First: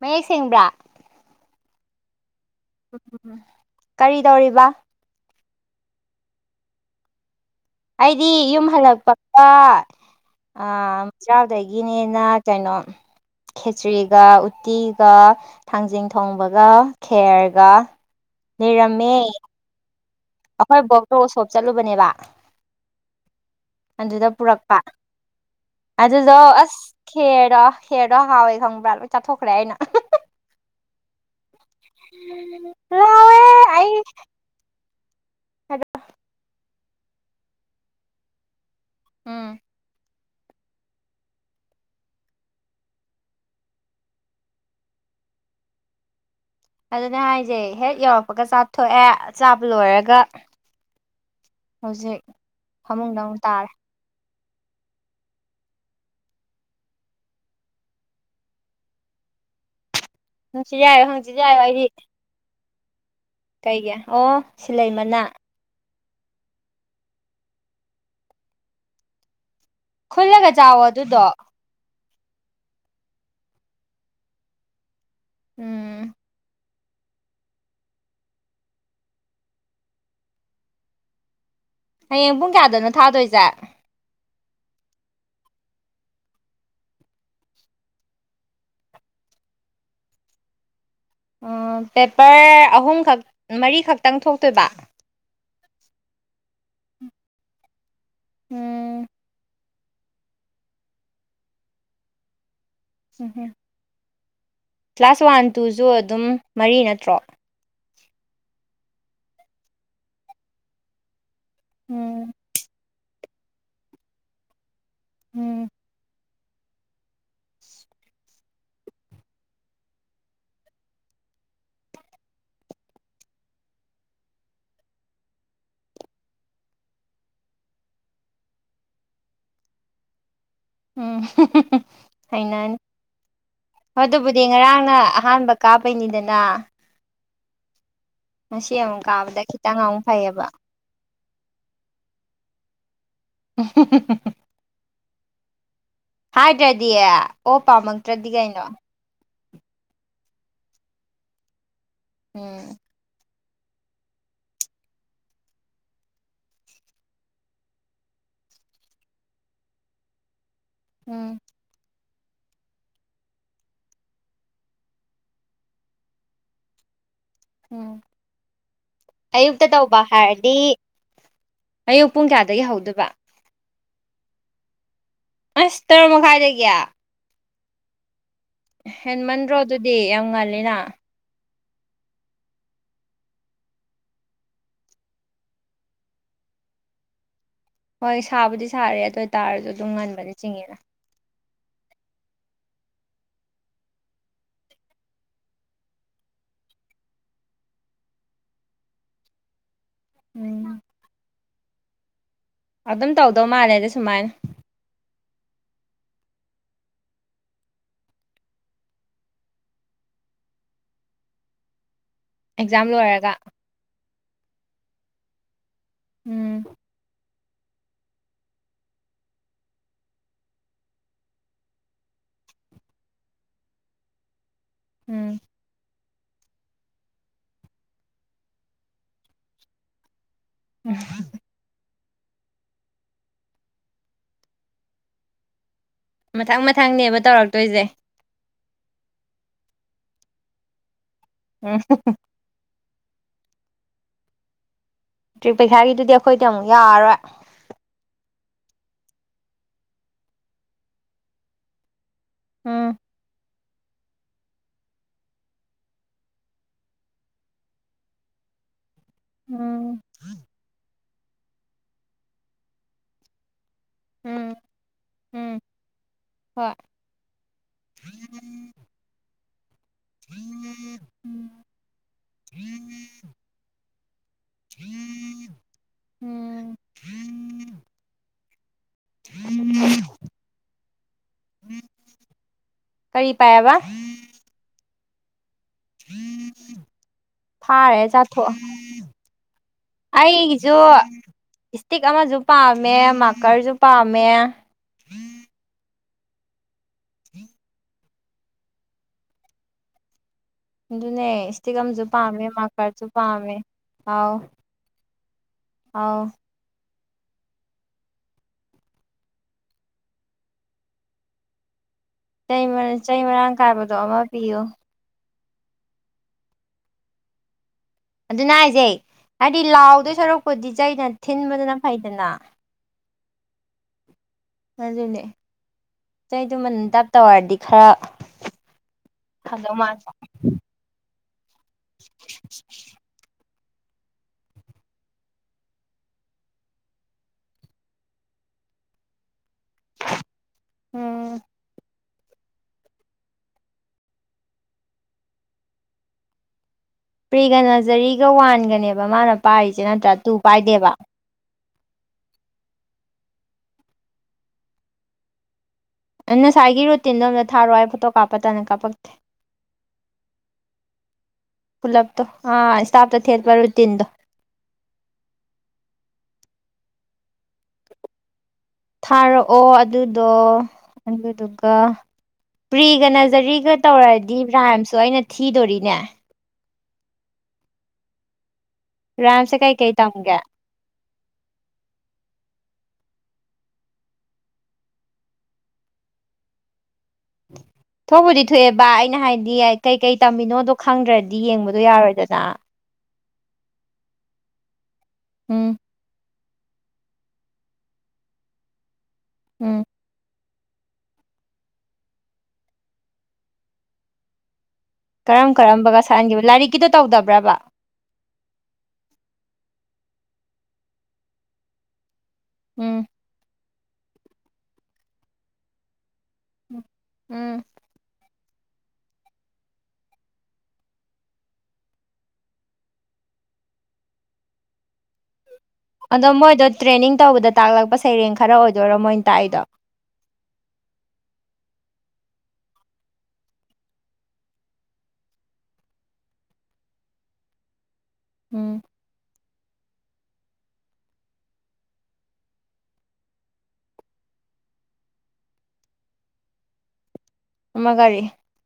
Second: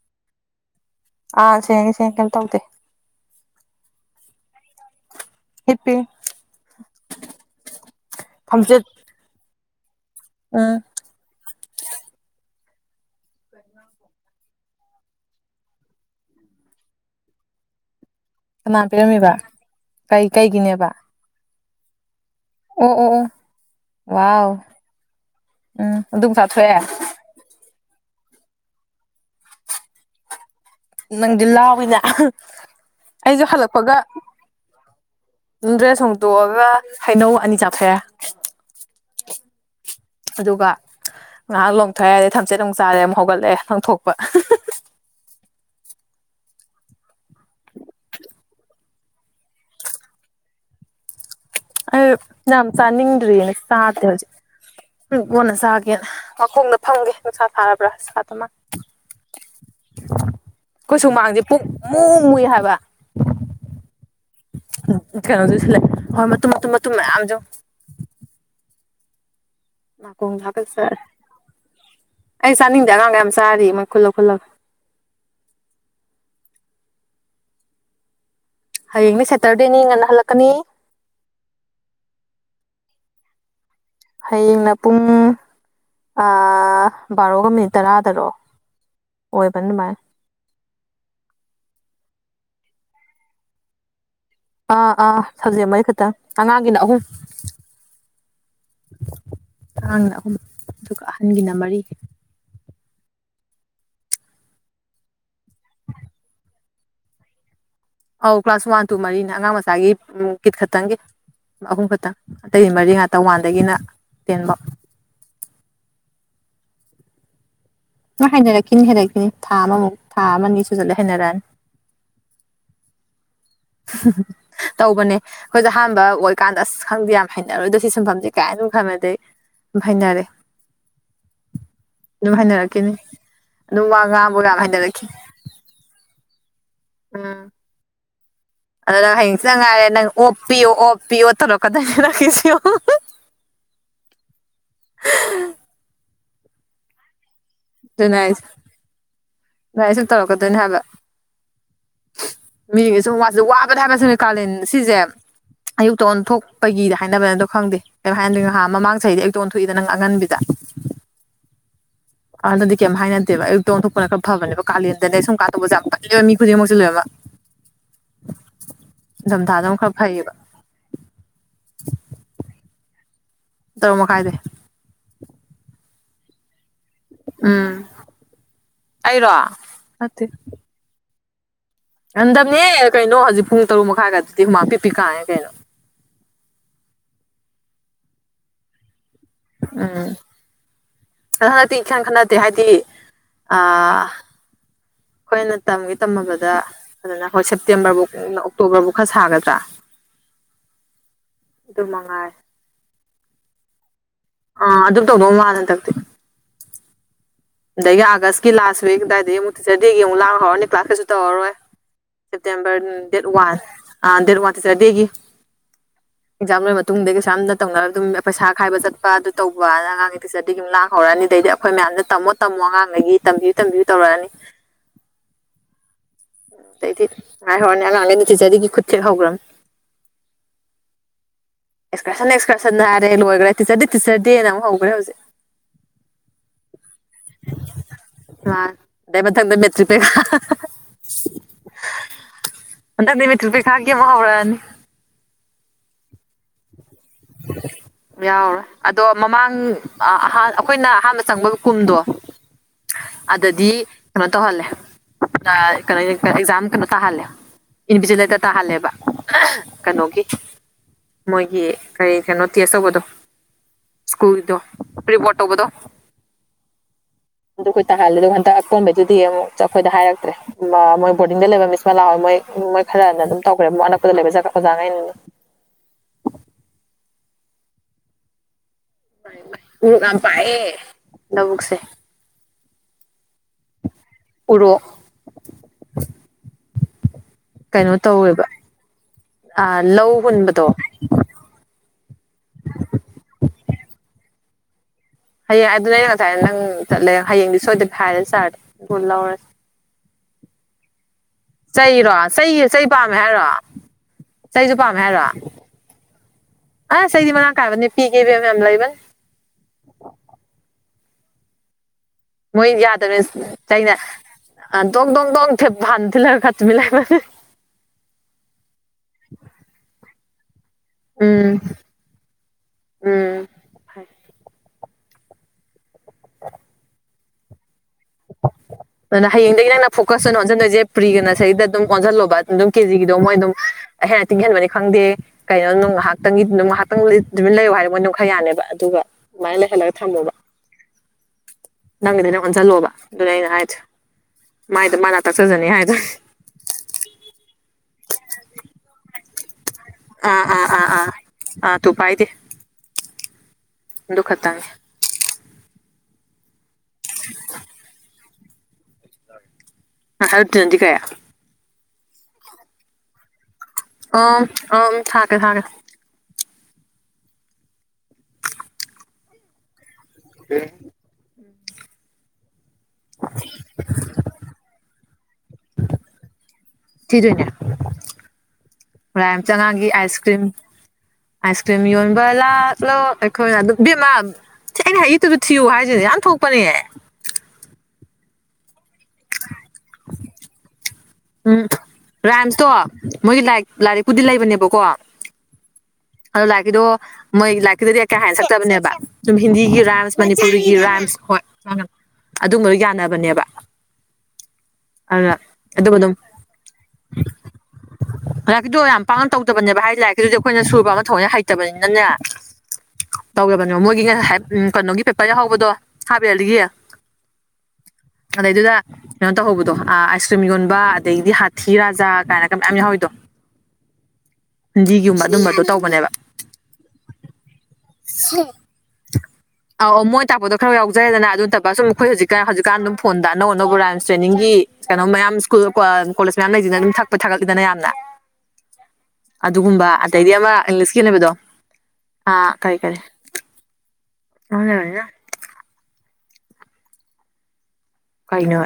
ꯃꯌꯦꯛ ꯁꯦꯡꯕ꯭ꯔꯥ ꯑꯥ ꯁ ꯁꯡ ꯈ ꯇꯧꯗꯦ ꯀꯔꯤ ꯇꯧꯔꯤꯕ ꯍꯄꯤ ꯑꯩꯗꯤ ꯌꯨꯝ ꯍꯜꯂꯛꯄꯀ ꯑ ꯎꯝ ꯃꯆꯥꯎꯗꯒꯤꯅꯦꯅ ꯀꯩꯅꯣ ꯈꯦꯇ꯭ꯔꯤꯒ ꯎꯠꯇꯤꯒ ꯊꯥꯡꯖꯤꯡ ꯊꯣꯡꯕꯒ ꯈꯦꯔꯒ ꯀꯅꯥ ꯂꯩꯔꯝꯃꯦ ꯄꯤꯔꯝꯃꯤꯕ ꯀꯩ ꯑꯩꯈꯣꯏ ꯀꯩꯒꯤꯅꯦꯕ ꯕꯣꯛꯇꯣ ꯎꯁꯣꯞ ꯆꯠꯂꯨꯕꯅꯦꯕ ꯑꯣ ꯑꯣ ꯑꯣ ꯑꯗꯨꯗ ꯋꯥꯎ ꯄꯨꯔꯛꯄ ꯎꯝ ꯑꯗꯨ ꯑꯗꯨꯗꯣ ꯑꯗꯨꯝ ꯑꯁ ꯆꯥꯊꯣꯛꯑꯦ ꯈꯦꯔꯗꯣ ꯈꯦꯔ ꯈꯔ ꯍꯥꯎꯋꯦ ꯈꯪꯕ꯭ꯔꯥ ꯂꯣꯏ ꯆꯥꯊꯣꯛꯈ꯭ꯔꯦ ꯑꯩꯅ ꯅꯪꯗꯤ ꯂꯥꯎꯋꯤꯅ ꯂꯥꯎꯋꯦ ꯑꯩꯖꯨ ꯑꯩ ꯍꯜꯂꯛꯄꯒ ꯗ꯭ꯔꯦꯁ ꯍꯨꯇꯣꯛꯑꯒ ꯍꯩꯅꯧ ꯑꯅꯤ ꯆꯠꯐꯩ ꯎꯝ ꯑꯗꯨꯒ ꯉꯥꯏꯍꯥꯛ ꯂꯣꯡꯊ ꯍꯥꯏꯔꯗꯤ ꯊꯝꯆꯦꯠ ꯑꯃꯨꯛ ꯆꯥꯔꯦ ꯑꯃꯨꯛ ꯍꯧꯒꯠꯂꯛꯑꯦ ꯂꯪꯊꯣꯛꯄ [unintelligible] ꯑꯗꯨꯅ ꯍꯥꯏꯁꯦ ꯍꯦꯛ ꯌꯧꯔꯛꯄꯒ ꯆꯥꯊꯣꯛꯑꯦ ꯆꯥꯕ ꯂꯣꯏꯔꯒ ꯑꯩ ꯍꯧꯖꯤꯛ ꯌꯥꯝ ꯐꯃꯨꯡꯗ ꯑꯃꯨꯛ ꯆꯥꯅꯤꯡꯗꯔꯤꯅ ꯇꯥꯔꯦ ꯆꯥꯗꯦ ꯍꯧꯖꯤꯛ ꯀꯣꯟꯅ ꯆꯥꯒꯦꯅ ꯃꯈꯣꯡꯗ ꯐꯪꯒꯦ ꯅꯨꯡꯁꯥ ꯁꯔꯕꯔ ꯁꯥꯗꯔꯤꯃꯅꯦ [unintelligible] ꯍꯪꯡꯆꯤꯠ ꯌꯥꯏꯔꯣ ꯍꯪꯆꯤꯠ ꯁꯨꯃꯥꯡꯁꯦ ꯄꯨꯡ ꯌꯥꯔꯣꯏ ꯑꯩꯗꯤ ꯃꯨ ꯃꯨꯏ ꯍꯥꯏꯕ ꯀꯩꯒꯤ ꯑꯣ ꯁꯤꯂꯩꯃꯅꯥ ꯀꯩꯅꯣꯁꯨ ꯁꯤꯜꯂꯦ ꯍꯣꯏ ꯃꯇꯨꯝ ꯃꯇꯨꯝ ꯃꯇꯨꯝ ꯃꯌꯥꯝꯖꯧ ꯈꯨꯜꯂꯒ ꯆꯥꯎꯋꯣ ꯍꯥꯀꯠꯆꯔꯦ ꯑꯗꯨꯗꯣ ꯑꯩ ꯆꯥꯅꯤꯡꯗꯦ ꯑꯉꯥꯡꯒ ꯌꯥꯝ ꯆꯥꯔꯤ ꯃꯣ ꯈꯨꯜꯂ ꯈꯨꯜꯂꯒ ꯎꯝ ꯍꯌꯦꯡꯅꯦ ꯁꯦꯇꯔꯗꯦꯅꯤ ꯉꯟꯅ ꯍꯜꯂꯛꯀꯅꯤ ꯍꯥꯌꯦꯡ ꯄꯨꯡ ꯀꯌꯥꯗꯅꯣ ꯊꯥꯗꯣꯏꯖꯦ ꯍꯌꯦꯡꯅ ꯄꯨꯡ ꯑꯥ ꯕꯥꯔꯣꯒ ꯃꯤꯅꯤꯠ ꯇꯔꯥꯗꯔꯣ ꯑꯣꯏꯕꯅꯤ ꯑꯗꯨꯃꯥꯥꯏ ꯎꯝ ꯄꯦꯄꯔ ꯑꯍꯨꯝꯈꯛ ꯃꯔꯤꯈꯛꯇꯪ ꯊꯣꯛꯇꯣꯏꯕ ꯑꯥ ꯑꯥ ꯁꯕꯖꯦꯛ ꯃꯔꯤ ꯈꯛꯇꯪ ꯑꯉꯥꯡꯒꯤꯅ ꯑꯍꯨꯝ ꯎꯝ ꯑꯉꯥꯡꯒꯤꯅ ꯑꯍꯨꯝ ꯑꯗꯨꯒ ꯑꯍꯟꯒꯤꯅ ꯃꯔꯤ ꯎꯝ ꯍꯨꯝ ꯀ꯭ꯂꯥꯁ ꯋꯥꯟ ꯇꯨꯖꯨ ꯑꯗꯨꯝ ꯃꯔꯤ ꯅꯠꯇ꯭ꯔꯣ ꯑꯧ ꯀ꯭ꯂꯥꯁ ꯋꯥꯟ ꯇꯨ ꯃꯔꯤꯅꯤ ꯑꯉꯥꯡ ꯃꯁꯆꯥꯒꯤ ꯀꯤꯠ ꯈꯛꯇꯪꯒꯤ ꯑꯍꯨꯝ ꯈꯛꯇꯪ ꯎꯝ ꯑꯇꯩ ꯃꯔꯤ ꯉꯥꯛꯇ ꯋꯥꯟꯗꯒꯤꯅ ꯇꯦꯟꯕꯧ ꯎꯝ ꯅꯪ ꯍꯩꯅꯔꯛꯈꯤꯅꯤ ꯍꯩꯅꯔꯛꯈꯤꯅꯤ ꯊꯥ ꯑꯃꯃꯨꯛ ꯊꯥ ꯑꯃ ꯑꯅꯤ ꯁꯨꯖꯜꯂꯛꯑꯒ ꯍꯩꯅꯔꯛꯑꯅꯤ [inaudible] ꯇꯧꯕꯅꯦ ꯑꯩꯈꯣꯏꯁꯨ ꯑꯍꯥꯟꯕ ꯑꯣꯏꯀꯥꯟꯗ ꯑꯁ ꯈꯪꯗꯦ ꯌꯥꯝ ꯍꯩꯅꯔꯣꯏꯗꯣ ꯁꯤ ꯁꯤꯟꯐꯝꯁꯦ ꯀꯥꯏꯅ ꯑꯗꯨꯝ ꯈꯅꯕꯅꯤ ꯑꯗꯨꯝ ꯍꯩꯅꯔꯦ ꯎꯝ ꯑꯗꯨꯝ ꯍꯩꯅꯅꯤ ꯍꯩꯅꯔꯛꯈꯤꯅꯤ ꯑꯗꯨꯝ ꯋꯥ ꯑꯗꯨꯕꯨꯗꯤ ꯉꯥꯡꯕꯒ ꯌꯥꯝ ꯉꯔꯥꯡꯅ ꯍꯩꯅꯔꯛꯈꯤ ꯑꯍꯥꯟꯕ ꯀꯥꯕꯩꯅꯤꯗꯅ ꯎꯝ ꯑꯗꯨ ꯅꯪ ꯍꯌꯦꯡ ꯀꯥꯕꯗ ꯍꯪꯆꯤꯠꯇ ꯈꯤꯇꯪ ꯉꯥꯏꯔꯦ ꯑꯃꯨꯛ ꯅꯪ ꯑꯣꯞ ꯐꯩꯌꯦꯕ ꯄꯤꯌꯣ ꯑꯣꯞ ꯄꯤꯌ ꯇꯧꯔꯛꯀꯗꫭꯥꯏꯅꯤ ꯅꯪꯒꯤꯁꯤ ꯌꯦꯡꯉꯨ [inaudible] [inaudible] ꯍꯥꯏꯗ꯭ꯔꯗꯤ ꯑꯣꯞ ꯄꯥꯝꯃꯛꯇ꯭ꯔꯗꯤ ꯀꯩꯅꯣ ꯑꯗꯨꯃꯥꯢꯅ ꯁꯨꯝ ꯇꯧꯔꯛꯀꯗꯣꯏꯅꯦ ꯍꯥꯏꯕ ꯎꯝ ꯃꯤꯒꯤ ꯁꯨꯝ ꯋꯥꯕꯅꯦ ꯍꯥꯏꯕ ꯁꯦꯡꯕꯩ ꯀꯥꯂꯦꯟ ꯁꯤꯁꯦ ꯑꯌꯨꯛꯇ ꯑꯣꯟꯊꯣꯛꯄꯒꯤꯗ ꯍꯥꯏꯅꯕꯅꯦꯗꯣ ꯈꯪꯗꯦ ꯀꯩꯝ ꯍꯥꯏꯅꯗꯦ ꯅꯍꯥꯟ ꯃꯃꯥꯡ ꯆꯍꯤꯗꯤ ꯑꯌꯨꯛꯇ ꯑꯣꯟꯊꯣꯛꯏꯗ ꯅꯪ ꯑꯉꯟꯕꯤꯗ ꯎꯝ ꯍꯟꯗꯗꯤ ꯀꯩꯝꯇ ꯍꯥꯏꯅꯗꯦꯕ ꯑꯌꯨꯛꯇ ꯑꯣꯟꯊꯣꯛꯄꯅ ꯈꯔ ꯐꯕꯅꯦꯕ ꯀꯥꯂꯦꯟꯗꯅꯦ ꯁꯨꯝ ꯀꯥꯟ ꯇꯧꯕꯁꯦ ꯌꯥꯝ ꯃꯤ ꯈꯨꯗꯤꯡꯃꯛꯁꯦ ꯂꯣꯏꯃꯛ ꯎꯝ ꯑꯌꯨꯛꯇ ꯅꯤꯡꯊꯝꯊꯥꯗ ꯑꯃꯨꯛ ꯈꯔ ꯇꯧꯕ ꯐꯩꯌꯦꯕ ꯍꯥꯏꯔꯗꯤ ꯑꯌꯨꯛ ꯄꯨꯡ ꯀꯌꯥꯗꯒꯤ ꯍꯧꯗꯣꯏꯕ ꯇꯔꯨꯛ ꯃꯈꯥꯏꯗꯩ ꯑꯁ ꯇꯔꯨꯛ ꯃꯈꯥꯏꯗꯒꯤ ꯎꯝ ꯑꯩꯔꯣ ꯍꯦꯟꯃꯟꯗ꯭ꯔꯣꯗꯨꯗꯤ ꯌꯥꯝ ꯉꯜꯂꯤꯅꯥ ꯉꯟꯗꯕꯅꯦꯍꯦ ꯀꯩꯅꯣ ꯍꯧꯖꯤꯛ ꯄꯨꯡ ꯇꯔꯨꯛ ꯃꯈꯥꯏꯒ ꯗꯨꯗꯤ ꯍꯨꯃꯥꯡ ꯄꯤꯄꯤ ꯀꯥꯡꯉꯦ ꯀꯩꯅꯣ ꯍꯣꯏ ꯁꯥꯕꯨꯗꯤ ꯁꯥꯔꯦ ꯑꯗꯨ ꯑꯣꯏꯇꯥꯔꯁꯨ ꯑꯗꯨꯝ ꯉꯟꯕꯗꯤ ꯆꯤꯡꯉꯤꯗꯅ ꯑꯗ ꯍꯟꯗꯛꯇꯤ ꯏꯈꯟ ꯈꯠꯅꯗꯦ ꯍꯥꯏꯗꯤ ꯑꯥ ꯑꯩꯈꯣꯏꯅ ꯇꯝꯒꯦ ꯇꯝꯃꯕꯗ ꯑꯗꯨꯅ ꯍꫭꯏ ꯁꯦꯞꯇꯦꯝꯕꯔꯕꯧ ꯑꯣꯛꯇꯣꯕꯔꯐꯧ ꯈꯔ ꯁꯥꯒꯗ꯭ꯔꯥ ꯎꯝ ꯑꯗꯨꯃꯉꯥꯏ ꯑꯗꯨꯝ ꯇꯧꯗꯧ ꯃꯥꯜꯂꯦꯗ ꯁꯨꯃꯥꯏꯅ ꯑꯥ ꯑꯗꯨꯝ ꯇꯧꯗꯧ ꯃꯥꯜꯂꯦ ꯍꯟꯗꯛꯇꯤ ꯑꯗꯒꯤ ꯑꯥꯒꯁꯀꯤ ꯂꯥꯁ ꯋꯤꯛ ꯑꯗꯨꯋꯥꯏꯗꯒꯤ ꯑꯃꯨꯛ ꯇꯤꯆꯔ ꯗꯦꯒꯤ ꯑꯃꯨꯛ ꯂꯥꯡ ꯍꯧꯔꯅꯤ ꯀ꯭ꯂꯥꯁ ꯀꯩꯁꯨ ꯇꯧꯔꯔꯣꯏ ꯁꯦꯞꯇꯦꯝꯕꯔ ꯑꯦꯛꯖꯥꯝ ꯗꯦꯠ ꯂꯣꯏꯔꯒ ꯋꯥꯟ ꯑ ꯗꯦꯠ ꯋꯥꯟ ꯇꯤꯆꯔ ꯗꯦꯒꯤ ꯎꯝ ꯖꯥꯝ ꯂꫭꯏꯔ ꯃꯇꯨꯨꯡꯗꯒꯤ ꯁꯨ ꯌꯥꯝꯅ ꯇꯧꯅꯔ ꯑꯗꯨꯝ ꯄꯩꯁꯥ ꯈꯥꯏꯕ ꯆꯠꯄ ꯑꯗꯨ ꯇꯧꯕꯥꯅ ꯑꯉꯥꯡꯒꯤ ꯇꯤꯆꯔ ꯗꯦꯒꯤ ꯑꯗꯨꯨꯝ ꯂꯥꯡ ꯍꯧꯔꯛꯑꯅꯤ ꯗꯩꯗꯤ ꯑꯩꯈꯣꯏ ꯃꯌꯥꯝꯅ ꯇꯝꯃꯣ ꯇꯝꯃꯣ ꯑꯉꯥꯡꯘꯩꯒꯤ ꯇꯝꯕꯤꯌꯨ ꯇꯝꯕꯤꯌꯨ ꯇꯧꯔꯛꯑꯅꯤ ꯎꯝ ꯗꯩꯗꯤ ꯉꯥꯏ ꯍꯧꯔꯅꯤ ꯑꯉꯥꯡꯉꯩꯅ ꯇꯤꯆꯔꯗꯦꯒꯤ ꯈꯨꯠ ꯊꯦꯛ ꯍꯧꯈ꯭ꯔꯝ ꯎ ꯑꯦꯛꯁꯀꯔꯁꯟ ꯑꯦꯛꯁꯀ꯭ꯔꯁꯟ ꯍꯥꯏꯔꯦ ꯂꯣꯏꯈ꯭ꯔꯦ ꯇꯤꯆꯔꯗꯤꯦ ꯇꯤꯆꯔꯗꯦꯅ ꯑꯃ ꯍꯧꯈ꯭ꯔꯦ ꯍꯧꯖꯤꯛ ꯃꯊꯪ ꯃꯊꯪꯅꯦꯕ ꯇꯧꯔꯛꯇꯣꯏꯁꯦ ꯆꯄꯦꯒ ꯑ ꯑꯅꯤꯃꯤꯔꯤꯄꯤ ꯍꯥꯏꯦ ꯃꯎꯅꯤ ꯇ꯭ꯔꯤꯛ ꯄꯩꯈꯥꯒꯤꯗꯨꯗꯤ ꯑꯩꯈꯣꯏꯗꯤ ꯑꯃꯨꯛ ꯌꯥꯔꯔꯣꯏ ꯌꯥꯎꯔꯦ ꯑꯗꯣ ꯃꯃꯥꯡ ꯑꯩꯈꯣꯏꯅ ꯑꯍꯥꯟꯕ ꯆꯪꯕ ꯀꯨꯝꯗꯣ ꯎꯝ ꯗꯗꯤ ꯀꯩꯅꯣ ꯇꯧꯍꯜꯂꯦ ꯀꯩꯅꯣ ꯑꯦꯛꯖꯥꯝ ꯀꯩꯅꯣ ꯇꯥꯍꯜꯂꯦ ꯌꯨꯅꯤꯚꯖꯗꯗ ꯇꯥꯍꯜꯂꯦꯕ ꯎꯝ ꯀꯩꯅꯣꯒꯤ ꯃꯣꯏꯒꯤ ꯀꯔꯤ ꯀꯩꯅꯣ ꯇꯦꯁ ꯇꯧꯕꯗꯣ ꯎꯝ ꯎꯝ ꯁ꯭ꯀꯨꯜꯗꯣꯔꯤꯄꯣꯔꯠꯕꯗꯣ ꯍꯣꯏ ꯗꯨ ꯍꯣꯏꯠꯇ ꯍꯥꯜꯂꯗ ꯈ ꯀꯀꯣꯕꯠꯇꯗꯤꯌꯦꯃꯣ ꯑꯩꯈꯣꯏꯗ ꯍꯥꯏꯔꯛꯇ꯭ꯔꯦ ꯃꯣꯏ ꯕꯣꯔꯗꯤꯡꯗ ꯂꯩꯕ ꯃꯤꯁ ꯃꯂꯥ ꯍꯣꯏ ꯈꯔꯅ ꯑꯗꯨꯝ ꯇꯧꯈ꯭ꯔꯦ ꯃꯛ ꯑꯅꯛꯄꯗ ꯂꯩꯕ ꯆꯠꯦ ꯇꯉꯅ ꯎꯝ ꯎꯔꯛ ꯌꯥꯝ ꯄꯥꯏꯑꯦ ꯂꯕꯨꯛꯁꯦ ꯀꯔꯤ ꯄꯥꯏꯕ ꯎꯔꯛ ꯎꯝ ꯐꯥꯔꯦ ꯆꯥꯊꯣꯛꯑ ꯑ ꯂꯧ ꯍꯨꯟꯕꯗꯣ ꯏꯁꯇꯤꯛ ꯑꯃꯁꯨ ꯄꯥꯝꯃꯦ ꯃꯥꯀꯔꯁꯨ ꯄꯥꯝꯃꯦ ꯍꯌꯦꯡ ꯑꯗꯨꯅ ꯑꯩꯅ ꯉꯁꯥꯏ ꯅꯪ ꯆꯠꯂꯦ ꯍꯌꯦꯡꯗꯤ ꯁꯣꯏꯗꯅ ꯍꯥꯏꯔ ꯆꯥꯔꯦ ꯑꯗꯨ ꯂꯧꯔꯁꯤꯦ ꯑꯗꯨꯅꯦ ꯏꯁꯇꯤꯒꯝꯁꯨ ꯄꯥꯝꯃꯦ ꯆꯩ ꯆꯩ ꯃꯥꯀꯥꯔꯠꯁꯨ ꯍꯥꯏꯔꯣ ꯄꯥꯝꯃꯦ ꯑꯥꯎ ꯆꯩꯁꯨ ꯑꯥꯎ ꯑ ꯁꯗꯤ ꯃꯅꯥ ꯀꯥꯕꯅꯤ ꯄꯤ ꯀꯦ ꯂꯩꯕ ꯆꯩ ꯃꯣꯏ ꯆꯩ ꯃꯔꯥꯡ ꯌꯥꯗꯕꯅꯤꯅ ꯀꯥꯏꯕꯗꯣ ꯑꯃ ꯄꯤꯌꯨ ꯗꯣꯡ ꯗꯣꯡ ꯗ ꯥꯟꯅꯤꯤ ꯀꯆꯃꯤ ꯂꯅꯤ ꯑꯗꯨꯅ ꯍꯥꯏꯁꯦ ꯍꯥꯏꯗꯤ ꯂꯥꯎꯗꯣꯏ ꯁꯔꯨꯛ ꯄꯣꯗꯤ ꯆꯩꯩꯅ ꯎꯝ ꯊꯤꯟꯕꯗꯅ ꯐꯩꯗꯅ ꯐꯣꯏ ꯑꯗꯨꯅꯦ ꯆꯩꯗꯨ ꯃꯟ ꯇꯞ ꯇ ꯑꯣꯏꯔꯗꯤ ꯈꯔ ꯑꯗꯨꯅ ꯍꯌꯦꯡꯗꯒꯤ ꯐꯗꯧ ꯅꯪꯅ ꯃꯥꯜꯂꯦ ꯐꯣꯀꯁ ꯑꯣꯏꯅ ꯑꯣꯟꯁꯤꯟꯗꯣꯏꯁꯦ ꯄ꯭ꯔꯤꯒꯅꯁꯗ ꯑꯗꯨꯝ ꯑꯣꯟꯁꯤꯜꯂꯣꯕ ꯑꯗꯨꯝꯦꯖꯤꯒꯤꯗꯣ ꯃꯣꯏ ꯑꯗꯨꯝ ꯑꯩ ꯍꯦꯟꯅ ꯇꯤꯡꯍꯟꯕꯅꯤ ꯈꯪꯗꯦ ꯀꯩꯅꯣ ꯅꯝ ꯉꯥꯏꯍꯥꯛꯇꯪꯒꯤ ꯑꯗꯨꯝ ꯉꯥꯏꯍꯥꯛꯇꯪ ꯑꯗꯨ ꯂꯩꯌꯨ ꯍꯥꯏꯔ ꯃꯣꯏ ꯑꯗꯨꯅꯨꯡ ꯈꯔ ꯌꯥꯅꯤꯕ ꯑꯗꯨꯒ ꯑꯗꯨꯃꯥꯏꯅ ꯂꯩꯍꯜꯂꯒ ꯊꯝꯃꯣꯕ ꯎꯝ ꯅꯪꯒꯤꯗ ꯅꯪ ꯑꯣꯟꯁꯤꯜꯂꯣꯕ ꯑꯗꯨꯅ ꯑꯩꯅ ꯍꯥꯏꯗꯦ ꯃꯥꯏꯗ ꯃꯥꯅ ꯇꯥꯛꯆꯖꯅꯤ ꯍꯥꯏꯗꯔꯦ ꯄ꯭ꯔꯤꯒ ꯅꯖꯔꯤꯒ ꯋꯥꯟꯒꯅꯦꯕ ꯃꯥꯅ ꯄꯥꯏꯔꯤꯁꯦ ꯅꯠꯇ꯭ꯔꯥ ꯇꯨ ꯑꯥ ꯑꯥ ꯑꯥ ꯄꯥꯏꯗꯦꯕ ꯑꯥ ꯑ ꯇꯨꯄ ꯍꯥꯏꯗꯦ ꯗꯨ ꯈꯇꯥꯦ ꯉꯁꯥꯏꯒꯤ ꯔꯨꯇꯤꯟꯗꯣ ꯑꯝꯗ ꯊꯥꯔꯣ ꯍꯥꯏ ꯐꯣꯇꯣ ꯀꯥꯞꯄꯇꯅ ꯀꯥꯞꯄꯛꯇꯦ ꯍ ꯇ ꯅꯗꯤ ꯀꯌꯥ ꯐꯂꯞꯇꯣ ꯏꯁꯞꯇ ꯊꯄꯔ ꯑ ꯑ ꯊꯒꯦ ꯊꯥꯔꯦ ꯊꯥꯔꯛꯑꯣ ꯑꯗꯨꯗꯣ ꯑꯗꯨꯗꯨꯒ ꯄ꯭ꯔꯤꯒ ꯅꯖꯔꯤꯒ ꯇꯧꯔꯗꯤ ꯔꯥꯏꯝꯁꯨ ꯑꯩꯅ ꯊꯤꯗꯣꯔꯤꯅꯦ ꯊꯤꯔꯅ ꯍꯔꯥꯏ ꯑꯃ ꯔꯥꯏꯝꯁꯦ ꯆꯪꯉꯒꯤ ꯀꯩꯀꯩ ꯑꯥꯏꯁ ꯇꯝꯒꯦ ꯀ꯭ꯔꯤꯝ ꯑꯥꯏꯁ ꯀ꯭ꯔꯤꯝ ꯌꯣꯟꯕ ꯂꯥꯛꯂ ꯑꯩꯈꯣꯏꯅ ꯑꯗꯨꯝ ꯕꯦꯝꯃꯥ ꯑꯩꯅ ꯍꯌꯦꯠꯇꯨꯗ ꯊꯤꯌꯨ ꯍꯥꯏꯁꯤꯗꯤ ꯌꯥꯝ ꯊꯣꯛꯄꯅꯦ ꯊꯣꯛꯕꯨꯗꯤ ꯊꯣꯛꯑꯦꯕ ꯑꯩꯅ ꯍꯥꯏꯗꯤ ꯀꯩꯀꯩ ꯇꯝꯃꯤꯅꯣ ꯈꯪꯗ꯭ꯔꯗꯤ ꯎꯝ ꯌꯦꯡꯕꯗꯣ ꯌꯥꯔꯣꯏꯗꯅ ꯔꯥꯏꯝꯁꯇꯣ ꯃꯣꯏꯒꯤ ꯂꯥꯏꯔꯤꯛ ꯂꯥꯏꯔꯤꯛꯄꯨꯗꯤ ꯂꯩꯕꯅꯦꯕꯀꯣ ꯎꯝ ꯑꯗꯣ ꯂꯥꯏꯔꯤꯛꯀꯤꯗꯣ ꯃꯣꯏ ꯂꯥꯏꯔꯤꯀꯤꯗꯗꯤ ꯀꯌꯥ ꯍꯥꯏꯦꯅ ꯁꯛꯇꯕꯅꯦꯕ ꯁꯨꯝ ꯍꯤꯟꯗꯤꯒꯤ ꯎꯝ ꯔꯝꯁ ꯔꯤꯒꯤ ꯔꯥꯏꯝꯁ ꯍꯣꯏ ꯑꯗꯨꯒꯝꯕꯗꯣ ꯌꯥꯅꯕꯅꯦꯕ ꯀꯔꯝ ꯀꯔꯝ ꯑꯗꯨꯒ ꯑꯗꯨꯝ ꯉꯗꯀꯤꯗꯣ ꯌꯥꯝ ꯄꯥꯡꯅ ꯇꯧꯗꯕꯅꯦꯕ ꯍꯥꯏ ꯂꯥꯏꯔꯤꯛꯗꯨꯗꯤ ꯑꯩꯈꯣꯏꯅ ꯁꯨꯕ ꯑꯃ ꯊꯊꯧꯅꯤ ꯍꯩꯇꯕꯅꯤꯅꯅꯦ ꯎꯝ ꯇꯧꯗꯕꯅꯦꯕ ꯃꯣꯏꯒꯤ ꯀꯩꯅꯣꯒꯤ ꯄꯦꯄꯔ ꯌꯥꯎꯍꯧꯕꯗꯣ ꯁꯥꯕꯤꯔꯂꯤꯒ ꯎꯝ ꯑꯗꯩ ꯑꯗꯨꯗꯨꯗ ꯀꯩꯅꯣ ꯇ ꯍꯧꯕꯕꯣꯁ ꯁꯨꯝ ꯌꯣꯟꯕ ꯑꯗꯒꯤꯗꯤ ꯍꯥꯊꯤ ꯔꯥꯖꯥ ꯀꯥꯏꯅꯒ ꯃꯌꯥꯝ ꯌꯥꯎꯋꯤꯗꯣ ꯗꯤꯒꯤ ꯃ ꯑꯗꯨꯝ ꯃꯗꯨ ꯑꯗꯣ ꯃꯣꯏꯗꯣ ꯇ꯭ꯔꯦꯅꯤꯡ ꯇꯧꯕꯗ ꯇꯥꯛꯂꯛꯄ ꯁꯩꯔꯦꯡ ꯈꯔ ꯑꯣꯏꯗꯣꯏꯔꯣ ꯃꯣꯏꯅ ꯇꯥꯛꯏꯗꯣ ꯌꯥꯎꯖꯩꯦꯗꯅ ꯑꯗꯨ ꯅꯠꯇꯕ ꯁꯨꯝ ꯑꯩꯈꯣꯏ ꯍꯧꯖꯤꯛꯀꯥꯟ ꯍꯧꯖꯤꯛꯀꯥꯟ ꯑꯗꯨꯝ ꯐꯣꯟꯗ ꯑꯅꯧ ꯑꯅꯧꯕ ꯔꯥꯏꯝꯁ ꯇ꯭ꯔꯦꯅꯤꯡꯒꯤ ꯀꯩꯅꯣ ꯃꯌꯥꯝ ꯁ꯭ꯀꯨꯜ ꯀꯣꯂꯦꯖ ꯃꯌꯥꯝ ꯂꯩꯁꯤꯅ ꯑꯗꯨꯝ ꯊꯛꯄ ꯊꯥꯒꯠꯂꯤꯗꯅ ꯌꯥꯝꯅ ꯎꯝ ꯑꯗꯨꯒꯨꯝꯕ ꯑꯗꯩꯗꯤ ꯑꯃ ꯏꯪꯂꯤꯁꯀꯤꯅꯦꯕꯗꯣ ꯑ ꯀꯔꯤ ꯀꯔꯤ ꯍꯅꯦꯦ ꯋꯥ ꯑꯃ ꯀꯔꯤ ꯀꯩꯅꯣ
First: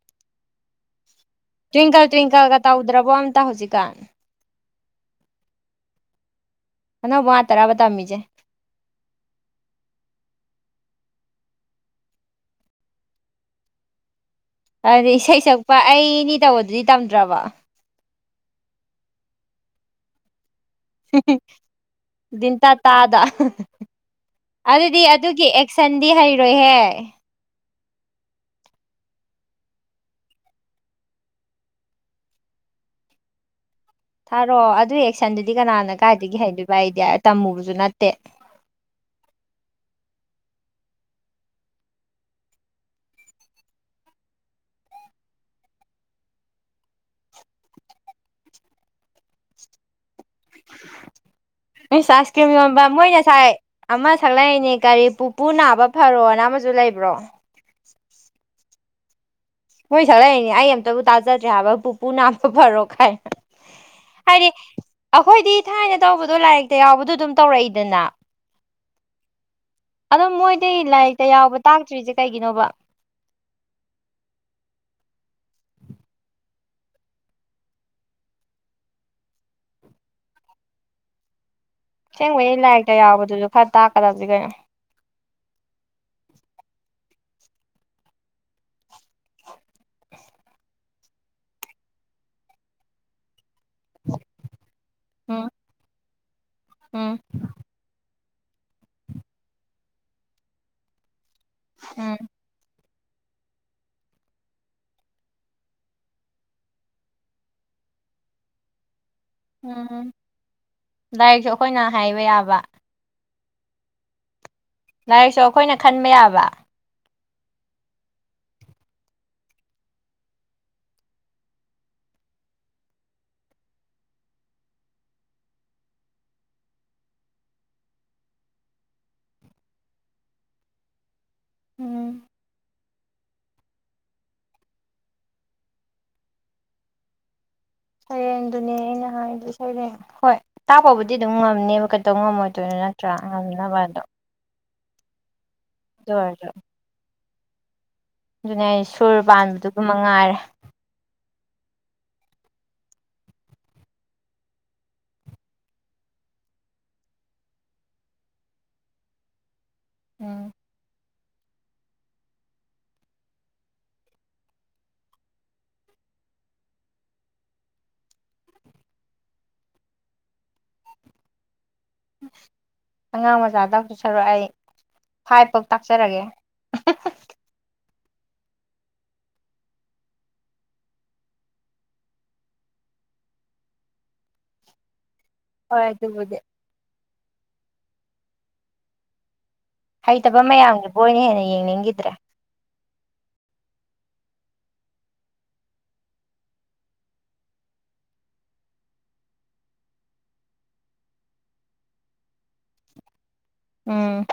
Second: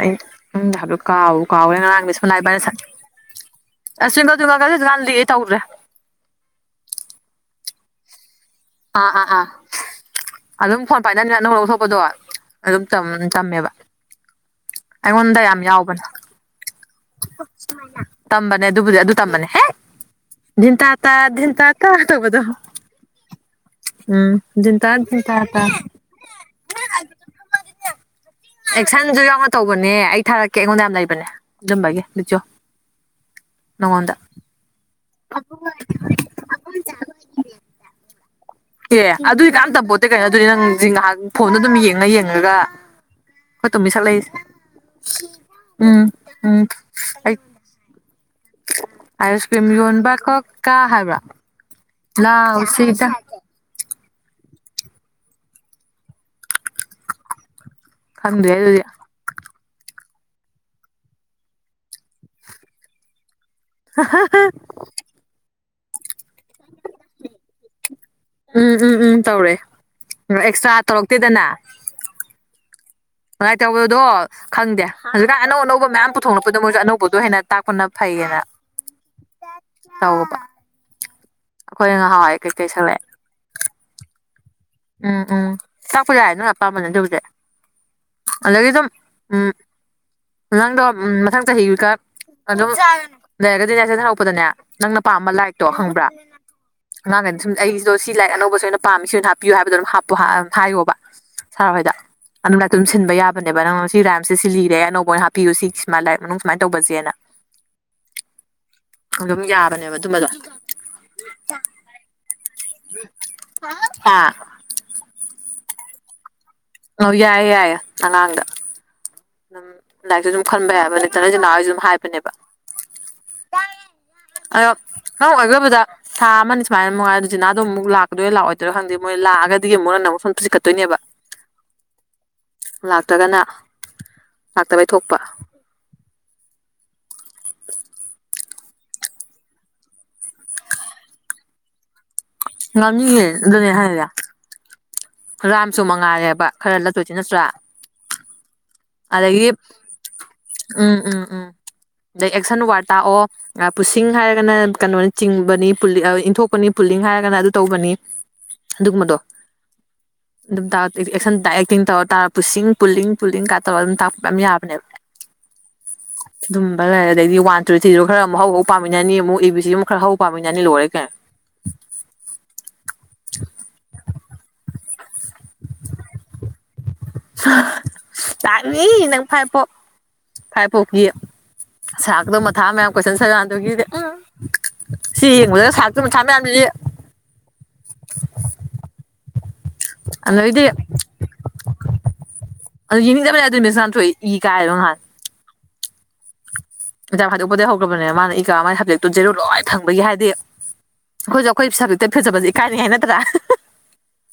ꯎꯝꯂ ꯀꯥꯎ ꯀꯥꯎꯋꯦ ꯉꯔꯥꯡ ꯇ꯭ꯋꯤꯡꯀꯜ ꯃꯤ ꯁꯨꯝꯂꯥꯏꯕꯥꯏꯔ ꯇ꯭ꯋꯤꯡꯀꯜꯒ ꯇꯧꯗ꯭ꯔꯕꯣ ꯑꯝꯇ ꯍꯧꯖꯤꯛꯀꯥꯟ ꯑꯁꯋꯀ ꯀꯥꯟꯗꯤ ꯇꯧꯗ꯭ꯔꯦ ꯍꯅꯣꯕꯨ ꯇꯔꯥꯕꯇꯥ ꯃꯤꯆꯦ ꯑꯥ ꯑꯥ ꯑ ꯑꯗꯨꯝ ꯐꯣꯟ ꯄꯥꯏꯗꯅꯤꯅ ꯅꯪ ꯂꯧꯊꯣꯛꯄꯗꯣ ꯑꯗꯨꯝ ꯆꯝꯃꯦꯕ ꯑꯗꯨꯗꯤ ꯏꯁꯩ ꯁꯛꯄ ꯑꯩꯅꯤ ꯇꯧꯕꯗꯗꯤ ꯇꯝꯕꯅꯦ ꯑꯗꯨꯕꯨ ꯑꯗꯨ ꯇꯝꯕꯅꯦ ꯍꯦ ꯇ ꯇꯥꯗ ꯎꯝ ꯙꯤꯟꯇꯥ ꯑꯗꯨꯗꯤ ꯙꯤꯟꯇꯥ ꯑꯗꯨꯒꯤ ꯇꯥ ꯑꯦꯛꯁꯟꯗꯤ ꯍꯩꯔꯣꯏꯍꯦ ꯑꯦꯛꯁꯟꯁꯨ ꯌꯥꯎꯅ ꯇꯧꯕꯅꯦ ꯑꯩ ꯊꯥꯔꯛꯀꯦ ꯑꯩꯉꯣꯟꯗ ꯌꯥꯝ ꯂꯩꯕꯅꯦ ꯑꯗꯨꯝꯕꯒꯤ ꯕꯤꯆꯣ [inaudible] ꯊꯥꯔꯛꯑꯣ ꯑꯗꯨ ꯑꯦꯛꯁꯟꯗꯨꯗꯤ ꯀꯅꯥꯅ ꯀꯥꯏꯗꯒꯤ ꯍꯩꯗꯣꯏꯕ ꯑꯩꯗꯤ ꯇꯝꯃꯨꯕꯁꯨ ꯅꯠꯇꯦ ꯑꯦ ꯑꯗꯨꯏ ꯀꯝꯇ ꯄꯣꯠꯇꯦ ꯀꯩꯅꯣ ꯑꯗꯨꯗꯤ ꯅꯪ ꯉꯥꯏꯍꯥꯛ ꯐꯣꯟꯗ ꯑꯗꯨꯝ ꯌꯦꯡꯅ ꯌꯦꯡꯉꯒ ꯍꯣꯏ ꯇꯣꯃꯤꯁꯠ ꯂꯩꯁꯦ ꯎꯝ ꯎꯝ ꯑꯩ ꯑꯌꯨꯁ ꯀ꯭ꯔꯤꯝ ꯌꯣꯟꯕ ꯀ ꯀꯥ ꯍꯥꯏꯕ꯭ꯔꯥ ꯁ ꯀ꯭ꯔꯤꯝ ꯂꯥꯎ ꯌꯣꯟꯕ ꯁꯤꯗ ꯃꯣꯏꯅ ꯁꯥꯏ ꯑꯃ ꯁꯛꯂꯛꯏꯅꯦ ꯅꯦ ꯀꯔꯤ ꯄꯨꯄꯨ ꯅꯥꯕ ꯐꯔꯣꯅ ꯑꯃꯁꯨ ꯂꯩꯕ꯭ꯔꯣ ꯈꯗꯦ ꯃꯣꯏ ꯁꯛꯂꯛꯏꯅꯦ ꯑꯩ ꯑꯝꯇꯕꯨ ꯇꯥꯖꯗ꯭ꯔꯦ ꯍꯥꯏꯕ ꯄꯨꯄꯨ ꯅꯥꯕ ꯐꯔꯣ ꯈꯥꯏ ꯍꯥꯏꯗꯤ ꯑꯩꯈꯣꯏꯗꯤ ꯊꯥꯏꯅ ꯇꯧꯕꯗꯣ ꯂꯥꯏꯔꯤꯛꯇ ꯌꯥꯎꯕꯗꯣ ꯑꯗꯨꯝ ꯇꯧꯔꯛꯏꯗꯅ ꯎꯝ ꯎꯝ ꯎꯝ ꯇꯧꯔꯦ ꯑꯣ ꯃꯣꯏꯗꯤ ꯑꯦꯛꯁꯇ꯭ꯔꯥ ꯂꯥꯏꯔꯤꯛꯇ ꯌꯥꯎꯕ ꯇꯥꯛꯇ꯭ꯔꯤꯁꯦ ꯀꯩꯒꯤꯅꯣꯕ ꯀꯃꯥꯏ ꯇꯧꯕꯗꯣ ꯈꯪꯗꯦ ꯑꯗꯨꯀ ꯑꯅꯧ ꯑꯅꯧꯕ ꯃꯌꯥꯝ ꯄꯨꯊꯣꯛꯂꯛꯄꯗ ꯃꯣꯏꯁꯨ ꯑꯅꯧꯕꯗꯣ ꯍꯦꯟꯅ ꯇꯥꯛꯄꯅ ꯐꯩ ꯍꯒꯦꯅ [unintelligible] ꯍꯥꯎꯕ ꯑꯦꯡꯕꯒꯤ ꯂꯥꯏꯔꯤꯛꯇ ꯌꯥꯎꯕꯗꯨꯁꯨ ꯈꯔ ꯇꯥꯛꯀꯗꯕꯁ ꯀꯩꯅꯣ ꯎꯝ ꯎꯝ ꯆꯥꯛꯄ ꯌꯥ ꯍꯥꯏ ꯅꯪ ꯑꯄꯥꯝꯕꯅꯦ ꯇꯧꯕꯁꯦ ꯑꯒ ꯑꯗꯨ ꯎꯝ ꯉꯪꯗꯣ ꯃꯊꯪ ꯆ ꯍꯦꯀ ꯑꯗꯨ ꯂꯩꯔꯒꯗꯤ ꯅꯁꯦ ꯊꯔꯛꯄꯗꯅꯦ ꯅꯪꯅ ꯄꯥꯝꯕ ꯎꯝ ꯂꯥꯏꯔꯤꯛꯇꯣ ꯈꯪꯕ꯭ꯔꯥ ꯎꯝ ꯑꯉꯥꯡꯈꯩꯅ ꯁꯨꯝ ꯑꯩꯒꯤꯁꯤꯗꯣ ꯁꯤ ꯂꯥꯏꯔꯤꯛ ꯑꯅꯧꯕꯁꯨ ꯑꯣꯏꯅ ꯄꯥꯝꯃꯤ ꯁꯤ ꯑꯣꯏꯅ ꯍꯥꯞꯄꯤꯌ ꯍꯥꯏꯕꯗ ꯑꯗꯨꯝꯄ ꯍꯥꯏꯌꯣꯕ ꯁꯥꯔ ꯍꯣꯏꯗ ꯎꯝ ꯑꯗꯨꯥꯏꯝ ꯊꯤꯟꯟꯕ ꯌꯥꯕꯅꯦꯕ ꯅꯪꯅ ꯁꯤ ꯔꯥꯏꯝꯁꯦ ꯁꯤ ꯂꯤꯔꯦ ꯑꯅꯧꯕ ꯑꯣꯏꯅ ꯍꯥꯞꯄꯤꯌꯨ ꯁꯤ ꯁꯨꯃꯥꯏꯅ ꯂꯥꯏꯔꯤꯛ ꯃꯅꯨꯡ ꯁꯨꯃꯥꯏꯅ ꯇꯧꯕꯁꯦꯅ [inaudible] ꯑꯗꯨꯝ ꯌꯥꯕꯅꯦꯕ ꯎꯝ ꯑꯗꯨꯝꯕꯗꯣ ꯗꯥꯏꯔꯤꯦꯛꯁꯨ ꯑꯩꯈꯣꯏꯅ ꯍꯥꯏꯕ ꯌꯥꯕ ꯑ ꯂꯥꯏꯔꯤꯛꯁꯨ ꯑꯩꯈꯣꯏꯅ ꯈꯟꯕ ꯌꯥꯕ ꯑ ꯌꯥꯏꯌꯦꯦ ꯌꯥꯏꯌꯦꯦ ꯑꯉꯥꯡꯗ ꯑꯗꯨꯝ ꯂꯥꯏꯔꯤꯛꯁꯨ ꯁꯨꯝ ꯈꯟꯕ ꯌꯥꯕ ꯅꯠꯇꯅꯁꯤ ꯅꯍꯥꯋꯥꯣꯏ ꯁꯨꯝ ꯍꯥꯏꯕꯅꯦꯕ [inaudible] ꯑꯣ ꯅꯪ ꯑꯣꯏꯈꯣꯏꯕꯗ ꯊꯥ ꯑꯃꯅꯤꯅꯤ ꯁꯨꯃꯥꯏꯅ ꯃꯉꯥꯏ ꯑꯗꯨ ꯖꯤꯅꯥꯗꯣꯨꯛ ꯂꯥꯛꯀꯣꯏ ꯂꯥꯛꯑꯣꯏꯣꯏꯔ ꯈꯪꯗꯦ ꯃꯣꯏ ꯂꯑꯒꯗꯤ ꯑꯃꯨꯛ ꯃꯐꯝꯣꯏꯅꯦꯕ ꯎꯝ ꯂꯥꯛꯇꯒꯅ ꯂꯥꯛꯇꯕꯩ ꯊꯣꯛꯄ ꯁꯩꯔꯦꯡꯗꯨꯅꯦ ꯑꯩꯅ ꯍꯥꯏꯗ ꯁꯩꯔꯦꯡ ꯍꯣꯏ ꯇꯥꯛꯄꯕꯨꯗꯤ ꯑꯗꯨꯝ ꯉꯝꯅꯦꯕ ꯇꯧ ꯉꯝꯃꯣꯏꯗꯣꯏꯅꯣ ꯅꯠꯇ꯭ꯔꯥ ꯉꯝꯅꯤꯌꯦ ꯑꯗꯨꯅꯦ ꯉꯝꯅꯕ ꯑꯗꯣ ꯍꯥꯏꯔꯤꯁꯦ ꯔꯥꯝꯁꯨ ꯑꯗꯨ ꯃꯉꯥꯜꯂꯦꯕ ꯑꯣꯏꯔꯁꯨ ꯈꯔ ꯂꯠꯇꯣꯏꯁꯤꯤ ꯅꯠꯇ꯭ꯔꯥ ꯑꯗꯨꯅꯦ ꯑꯩ ꯁꯨꯔ ꯑꯗꯒꯤ ꯄꯥꯟꯕꯗꯨ ꯑꯗꯨꯝ ꯃꯉꯥꯏꯔꯦ [inaudible] ꯑꯗ ꯑꯦꯛꯁꯟ ꯋꯥꯔ ꯇꯥꯛꯑꯣ ꯄꯨꯁꯤꯡ ꯍꯥꯏꯔꯒꯅ ꯀꯩꯅꯣꯅ ꯆꯤꯡꯕꯅꯤ ꯏꯟꯊꯣꯛꯄꯅꯤ ꯄꯨꯂꯤꯡ ꯍꯥꯏ ꯍꯥꯏꯔꯒꯅ ꯑꯗꯨ ꯇꯧꯕꯅꯤ ꯑꯗꯨꯒꯨꯝꯕꯗꯣ ꯎꯝ ꯑꯗꯨꯝ ꯑꯦꯛꯇꯤꯡ ꯇꯧꯔ ꯇꯥꯔ ꯄꯨ ꯄꯨꯡ ꯄꯨꯡ ꯀꯥꯏ ꯑꯗꯨꯝ ꯇꯥꯛ ꯌꯥꯕꯅꯦꯕ [inaudible] ꯑꯗꯨꯝꯕ ꯂꯩꯔ ꯑꯗꯗꯒꯤꯗꯤ ꯋꯥꯟ ꯇ꯭ꯨꯔꯤ ꯊ꯭ꯔꯤꯗꯣ ꯈꯔ ꯑꯃꯨꯛ ꯍꯧꯕ ꯄꯥꯃꯤꯅꯤ ꯑꯃꯨꯛ ꯑꯦ ꯕꯤ ꯁꯤ ꯑꯃꯨꯛ ꯈꯔ ꯍꯧꯕ ꯄꯥꯃꯤꯟꯅꯅꯤ ꯂꯣꯏꯔꯦ ꯀꯦ ꯑꯉꯥꯡ ꯃꯆꯥꯗꯁꯨ ꯁꯔꯛ ꯑꯩ ꯐꯥꯏꯐꯥꯎ ꯇꯥꯛꯆꯔꯒꯦ ꯇꯅꯤ ꯅꯪ ꯐꯥꯏꯄꯣ ꯈꯥꯏ ꯄꯣꯛꯀꯤ ꯁꯥꯥꯛꯗꯣ ꯃꯊꯥ ꯃꯌꯥꯝ ꯀꯣꯏꯁꯟ ꯁꯀꯥꯟꯗꯨꯒꯤꯗꯤ ꯁꯤ ꯍꯣꯏ ꯁꯥ ꯑꯗꯨꯕꯨꯗꯤ ꯊꯃꯦ ꯍꯩꯇꯕ ꯑꯗ ꯏꯗꯤ ꯃꯌꯥꯝꯒꯤꯕꯨ ꯑꯣꯏꯅ ꯍꯦꯟꯅ ꯌꯦꯡꯅꯤꯡꯈꯤꯗ꯭ꯔꯦ ꯏꯗ ꯏ ꯀꯥꯏꯔꯣ ꯍꯥꯏ ꯏꯟꯖꯝ ꯍꯥꯏꯗꯣꯛꯄꯗꯒꯤꯩ ꯍꯧꯈ꯭ꯔꯕꯅꯦꯅ ꯃꯥꯅ ꯏꯀꯥ ꯃꯥꯒꯤ ꯁꯕꯖꯦꯛꯇꯨ ꯖꯦꯔꯨ ꯂꯣꯏ ꯊꯪꯕꯒꯤ ꯍꯥꯏꯗꯤ ꯑꯩꯈꯣꯏꯁꯨ ꯑꯩꯈꯣꯏ ꯄꯥꯕꯤꯇ ꯐꯦꯖꯕꯁꯦ ꯏꯀꯥꯏꯅꯤꯉꯥꯏ ꯅꯠꯇ꯭ꯔꯥ ꯎꯝ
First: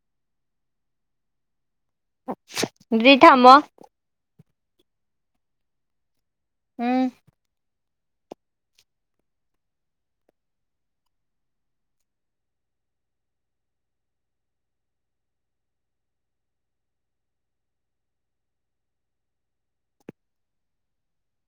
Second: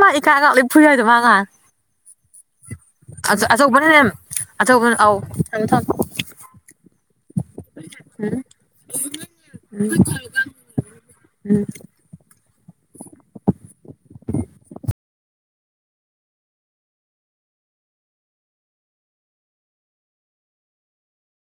ꯃꯥ ꯏꯀꯥꯏꯒꯥꯛ ꯂ ꯐꯨꯏ ꯌꯥꯏꯗꯣ ꯃꯥ ꯉꯥ ꯑꯗꯨꯗꯤ ꯊꯝꯃꯣ ꯑꯆꯧꯕꯅꯅꯦꯦꯝ ꯑꯆꯧ ꯑꯧ ꯊꯝꯃꯦ ꯊꯝꯃꯦ ꯎꯝ ꯎꯝ ꯎ ꯎꯝ